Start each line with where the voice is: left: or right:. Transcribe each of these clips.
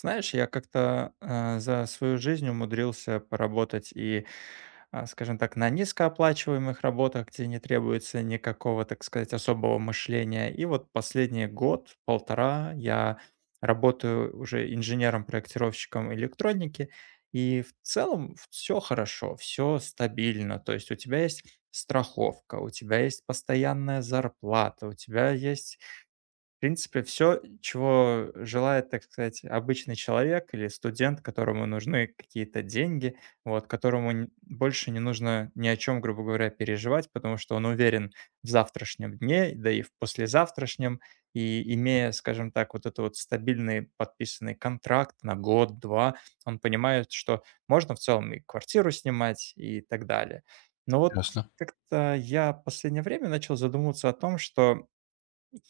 right: Знаешь, я как-то за свою жизнь умудрился поработать и, скажем так, на низкооплачиваемых работах, где не требуется никакого, так сказать, особого мышления. И вот последний год, полтора, я работаю уже инженером-проектировщиком электроники, и в целом все хорошо, все стабильно. То есть у тебя есть страховка, у тебя есть постоянная зарплата, у тебя есть в принципе, все, чего желает, так сказать, обычный человек или студент, которому нужны какие-то деньги, вот, которому н больше не нужно ни о чем, грубо говоря, переживать, потому что он уверен в завтрашнем дне, да и в послезавтрашнем. И имея, скажем так, вот этот вот стабильный подписанный контракт на год-два, он понимает, что можно в целом и квартиру снимать и так далее. Но вот
left: Ясно.
right: как-то я в последнее время начал задумываться о том, что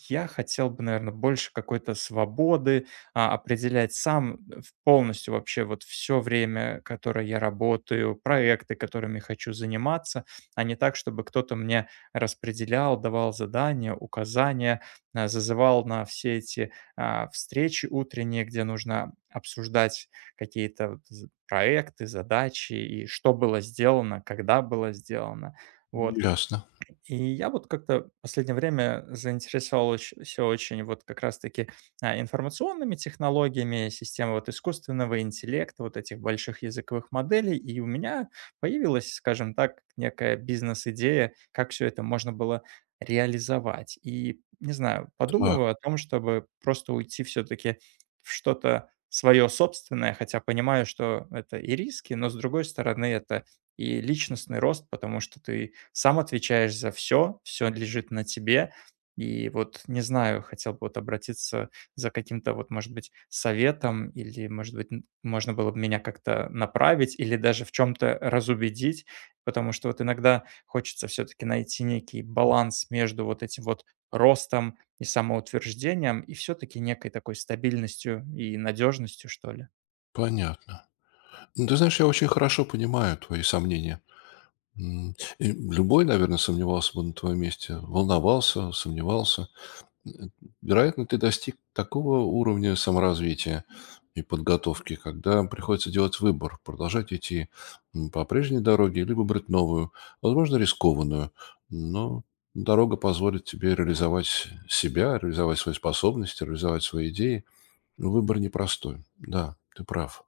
right: я хотел бы, наверное, больше какой-то свободы, определять сам в полностью вообще вот все время, которое я работаю, проекты, которыми хочу заниматься, а не так, чтобы кто-то мне распределял, давал задания, указания, зазывал на все эти, встречи утренние, где нужно обсуждать какие-то вот з проекты, задачи и что было сделано, когда было сделано. Вот.
left: Ясно.
right: И я вот как-то в последнее время заинтересовался очень вот как раз-таки информационными технологиями, системой вот искусственного интеллекта, вот этих больших языковых моделей. И у меня появилась, скажем так, некая бизнес-идея, как все это можно было реализовать. И, не знаю,
left: Так,
right: подумываю о том, чтобы просто уйти все-таки в что-то свое собственное, хотя понимаю, что это и риски, но с другой стороны это и личностный рост, потому что ты сам отвечаешь за все, все лежит на тебе. И вот не знаю, хотел бы вот обратиться за каким-то вот, может быть, советом или, может быть, н можно было бы меня как-то направить или даже в чем то разубедить, потому что вот иногда хочется все таки найти некий баланс между вот этим вот ростом и самоутверждением, и все таки некой такой стабильностью и надежностью, что ли.
left: понятно. Ну, ты знаешь, я очень хорошо понимаю твои сомнения. И любой, наверное, сомневался бы на твоем месте, волновался, сомневался. М, Вероятно, ты достиг такого уровня саморазвития и подготовки, когда приходится делать выбор: продолжать идти по прежней дороге, либо брать новую, возможно, рискованную, но дорога позволит тебе реализовать себя, реализовать свои способности, реализовать свои идеи. Ну, выбор непростой. Да, ты прав.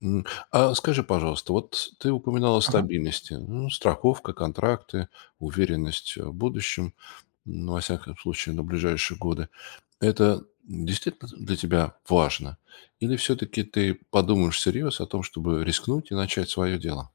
left: М, А скажи, пожалуйста, вот ты упоминала о
right: Ага.
left: стабильности. Ну, страховка, контракты, уверенность в будущем, ну, во всяком случае, на ближайшие годы. Это действительно для тебя важно? Или все-таки ты подумаешь всерьез о том, чтобы рискнуть и начать свое дело?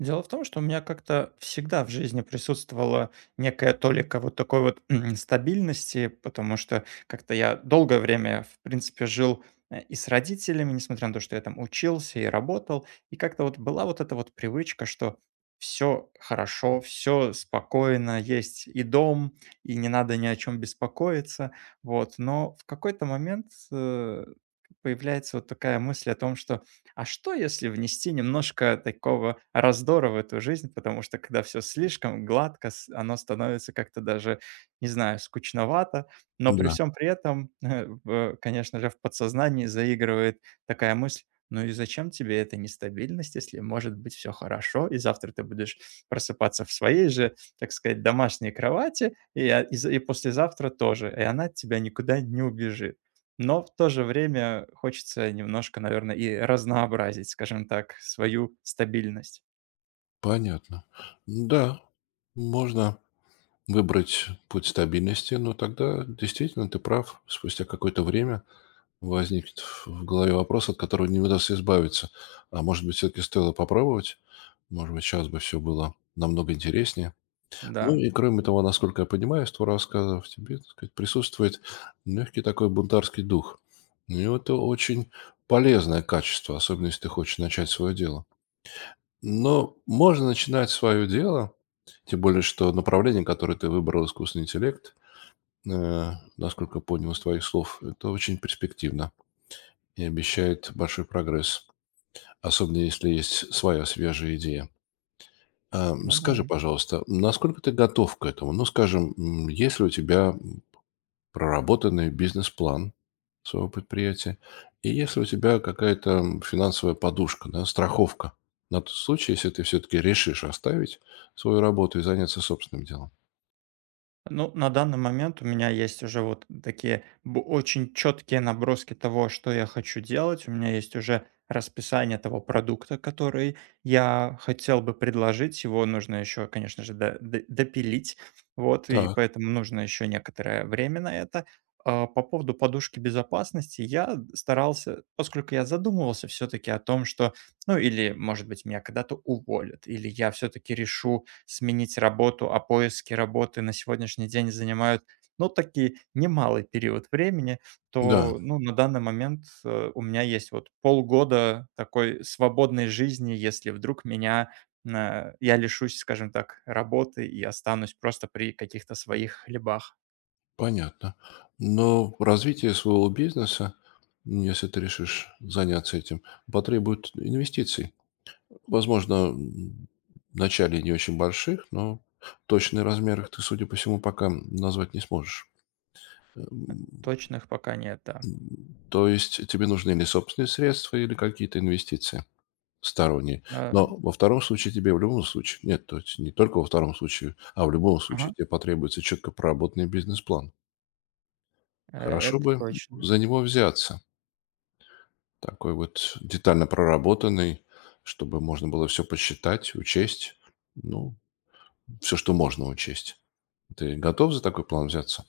right: Дело в том, что у меня как-то всегда в жизни присутствовала некая толика вот такой вот стабильности, потому что как-то я долгое время, в принципе, жил и с родителями, несмотря на то, что я там учился и работал, и как-то вот была вот эта вот привычка, что все хорошо, все спокойно, есть и дом, и не надо ни о чем беспокоиться, вот. Но в какой-то момент появляется вот такая мысль о том, что а что, если внести немножко такого раздора в эту жизнь? Потому что когда все слишком гладко, оно становится как-то даже, не знаю, скучновато. Но при
left: Да,
right: всем при этом, конечно же, в подсознании заигрывает такая мысль, ну и зачем тебе эта нестабильность, если может быть все хорошо, и завтра ты будешь просыпаться в своей же, так сказать, домашней кровати, и послезавтра тоже, и она от тебя никуда не убежит. Но в то же время хочется немножко, наверное, и разнообразить, скажем так, свою стабильность.
left: понятно. Да, можно выбрать путь стабильности, но тогда действительно ты прав. Спустя какое-то время возникнет в голове вопрос, от которого не удастся избавиться. А может быть, все-таки стоило попробовать? Может быть, сейчас бы все было намного интереснее. Ну
right: Да,
left: и кроме того, насколько я понимаю, из твоего рассказа в тебе, так сказать, присутствует легкий такой бунтарский дух. Ну и это очень полезное качество, особенно если ты хочешь начать свое дело. Но можно начинать свое дело, тем более, что направление, которое ты выбрал, искусственный интеллект, э, насколько понял из твоих слов, это очень перспективно и обещают большой прогресс, особенно если есть своя свежая идея.
right: ну да.
left: Скажи, пожалуйста, насколько ты готов к этому? Ну, скажем, есть ли у тебя проработанный бизнес-план своего предприятия, и есть ли у тебя какая-то финансовая подушка, да, страховка на тот случай, если ты все-таки решишь оставить свою работу и заняться собственным делом?
right: Ну, на данный момент у меня есть уже вот такие очень четкие наброски того, что я хочу делать. У меня есть уже расписание того продукта, который я хотел бы предложить. Его нужно еще, конечно же, допилить. Вот, и
left: Так,
right: поэтому нужно еще некоторое время на это. А по поводу подушки безопасности я старался, поскольку я задумывался все-таки о том, что ну или, может быть, меня когда-то уволят, или я все-таки решу сменить работу, а поиски работы на сегодняшний день занимают, ну, таки немалый период времени,
left: да,
right: то, ну, на данный момент у меня есть вот полгода такой свободной жизни, если вдруг меня я лишусь, скажем так, работы и останусь просто при каких-то своих хлебах.
left: понятно. Но развитие своего бизнеса, если ты решишь заняться этим, потребует инвестиций. Возможно, вначале не очень больших, но точный размер их ты, судя по всему, пока назвать не сможешь. Эм,
right: Точных пока нет, да.
left: м, То есть тебе нужны или собственные средства, или какие-то инвестиции сторонние.
right: Э,
left: Но во втором случае тебе в любом случае, нет, то есть не только во втором случае, а в любом
right: ага,
left: случае тебе потребуется четко проработанный бизнес-план. Хорошо
right: это
left: бы
right: точно.
left: за него взяться, такой вот детально проработанный, чтобы можно было все посчитать, учесть, ну, все, что можно учесть. Ты готов за такой план взяться?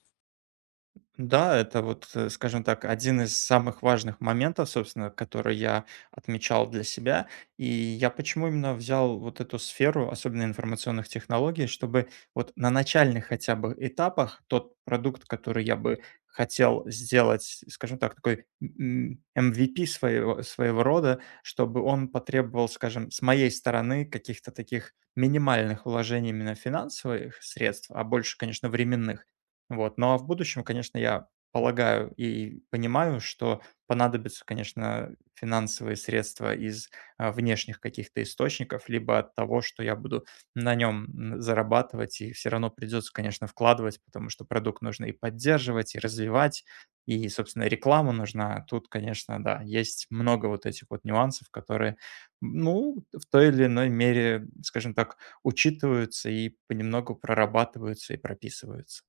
right: Да, это вот, скажем так, один из самых важных моментов, собственно, который я отмечал для себя. И я почему именно взял вот эту сферу, особенно информационных технологий, чтобы вот на начальных хотя бы этапах тот продукт, который я бы хотел сделать, скажем так, такой MVP своего, своего рода, чтобы он потребовал, скажем, с моей стороны каких-то таких минимальных вложений именно финансовых средств, а больше, конечно, временных. Вот. Ну, а в будущем, конечно, я полагаю и понимаю, что понадобятся, конечно, финансовые средства из внешних каких-то источников, либо от того, что я буду на нем зарабатывать, и все равно придется, конечно, вкладывать, потому что продукт нужно и поддерживать, и развивать, и, собственно, реклама нужна. А тут, конечно, да, есть много вот этих вот нюансов, которые, ну, в той или иной мере, скажем так, учитываются и понемногу прорабатываются и прописываются.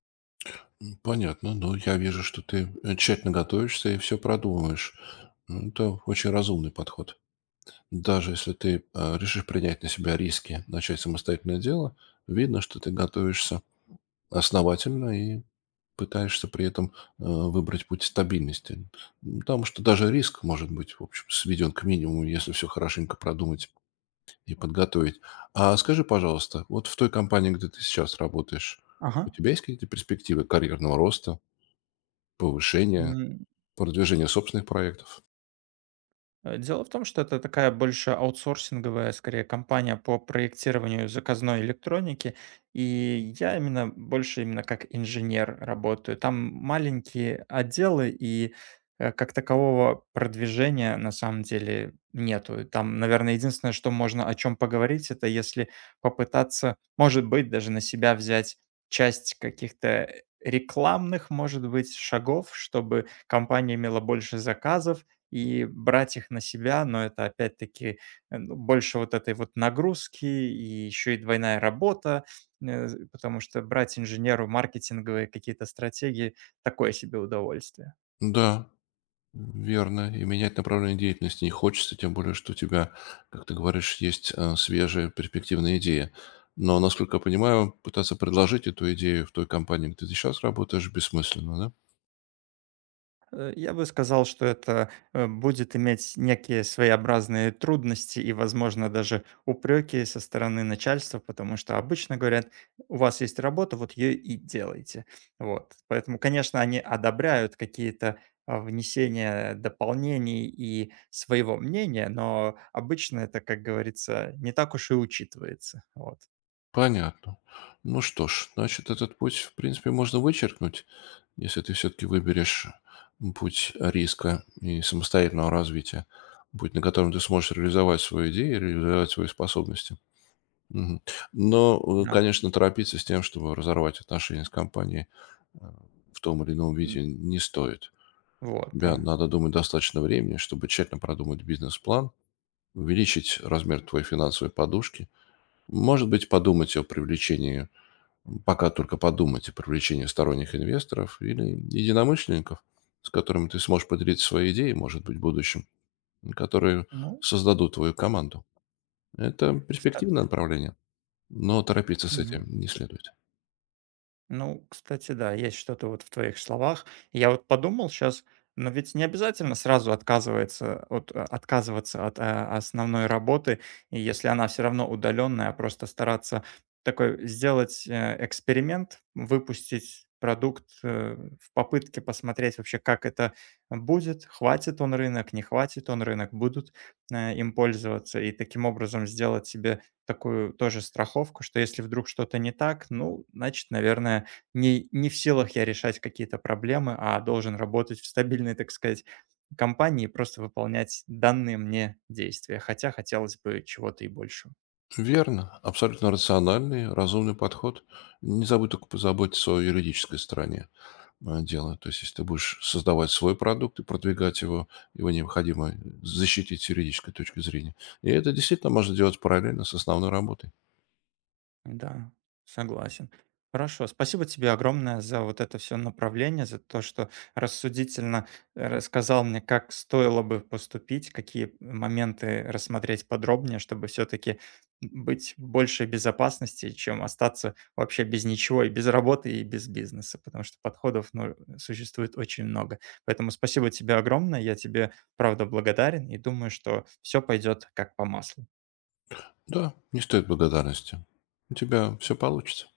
left: Понятно, но я вижу, что ты тщательно готовишься и все продумываешь. Это очень разумный подход. Даже если ты решишь принять на себя риски, начать самостоятельное дело, видно, что ты готовишься основательно и пытаешься при этом выбрать путь стабильности. Потому что даже риск может быть, в общем, сведен к минимуму, если все хорошенько продумать и подготовить. А скажи, пожалуйста, вот в той компании, где ты сейчас работаешь, у
right: Ага.
left: тебя есть какие-то перспективы карьерного роста, повышения,
right: М,
left: продвижения собственных проектов?
right: дело в том, что это такая больше аутсорсинговая, скорее, компания по проектированию заказной электроники, и я именно больше именно как инженер работаю. Там маленькие отделы, и, как такового продвижения на самом деле нету. Там, наверное, единственное, что можно о чем поговорить, это если попытаться, может быть, даже на себя взять часть каких-то рекламных, может быть, шагов, чтобы компания имела больше заказов, и брать их на себя, но это опять-таки, ну, больше вот этой вот нагрузки и еще и двойная работа, потому что брать инженеру маркетинговые какие-то стратегии- такое себе удовольствие.
left: Да, верно. И менять направление деятельности не хочется, тем более, что у тебя, как ты говоришь, есть свежая перспективная идея. Но, насколько я понимаю, пытаться предложить эту идею в той компании, где ты сейчас работаешь, бессмысленно, да?
right: Я бы сказал, что это, будет иметь некие своеобразные трудности и, возможно, даже упреки со стороны начальства, потому что обычно говорят: "У вас есть работа, вот ее и делайте". Вот. Поэтому, конечно, они одобряют какие-то, внесения дополнений и своего мнения, но обычно это, как говорится, не так уж и учитывается. Вот.
left: Понятно. Ну что ж, значит, этот путь, в принципе, можно вычеркнуть, если ты все-таки выберешь путь риска и самостоятельного развития, путь, на котором ты сможешь реализовать свою идею, реализовать свои способности. Мгм. Но,
right: Да.
left: конечно, торопиться с тем, чтобы разорвать отношения с компанией э, в том или ином виде,
right: М,
left: не стоит.
right: вот,
left: Тебе
right: да.
left: надо думать достаточно времени, чтобы тщательно продумать бизнес-план, увеличить размер твоей финансовой подушки, может быть, подумать о привлечении. Пока только подумать о привлечении сторонних инвесторов или единомышленников, с которыми ты сможешь поделиться своей идеей, может быть, в будущем, которые
right: Ну,
left: создадут твою команду. Это
right: кста
left: перспективное направление, но торопиться с этим не следует.
right: Ну, кстати, да, есть что-то вот в твоих словах. Я вот подумал сейчас, но ведь не обязательно сразу отказывается от, отказываться от основной работы, и если она все равно удаленная, а просто стараться такой сделать эксперимент, выпустить продукт в попытке посмотреть вообще, как это будет, хватит он рынок, не хватит он рынок, будут им пользоваться, и таким образом сделать себе такую тоже страховку, что если вдруг что-то не так, ну, значит, наверное, не в силах я решать какие-то проблемы, а должен работать в стабильной, так сказать, компании и просто выполнять данные мне действия. Хотя хотелось бы чего-то и большего.
left: Верно, абсолютно рациональный, разумный подход. Не забудь только позаботиться о юридической стороне дела. То есть, если ты будешь создавать свой продукт и продвигать его, его необходимо защитить с юридической точки зрения. И это действительно можно делать параллельно с основной работой.
right: Да, согласен. Хорошо, спасибо тебе огромное за вот это все направление, за то, что рассудительно рассказал мне, как стоило бы поступить, какие моменты рассмотреть подробнее, чтобы все-таки быть в большей безопасности, чем остаться вообще без ничего и без работы, и без бизнеса, потому что подходов ну, существует очень много. Поэтому спасибо тебе огромное, я тебе, правда, благодарен и думаю, что все пойдет как по маслу.
left: Да, не стоит благодарности. У тебя все получится.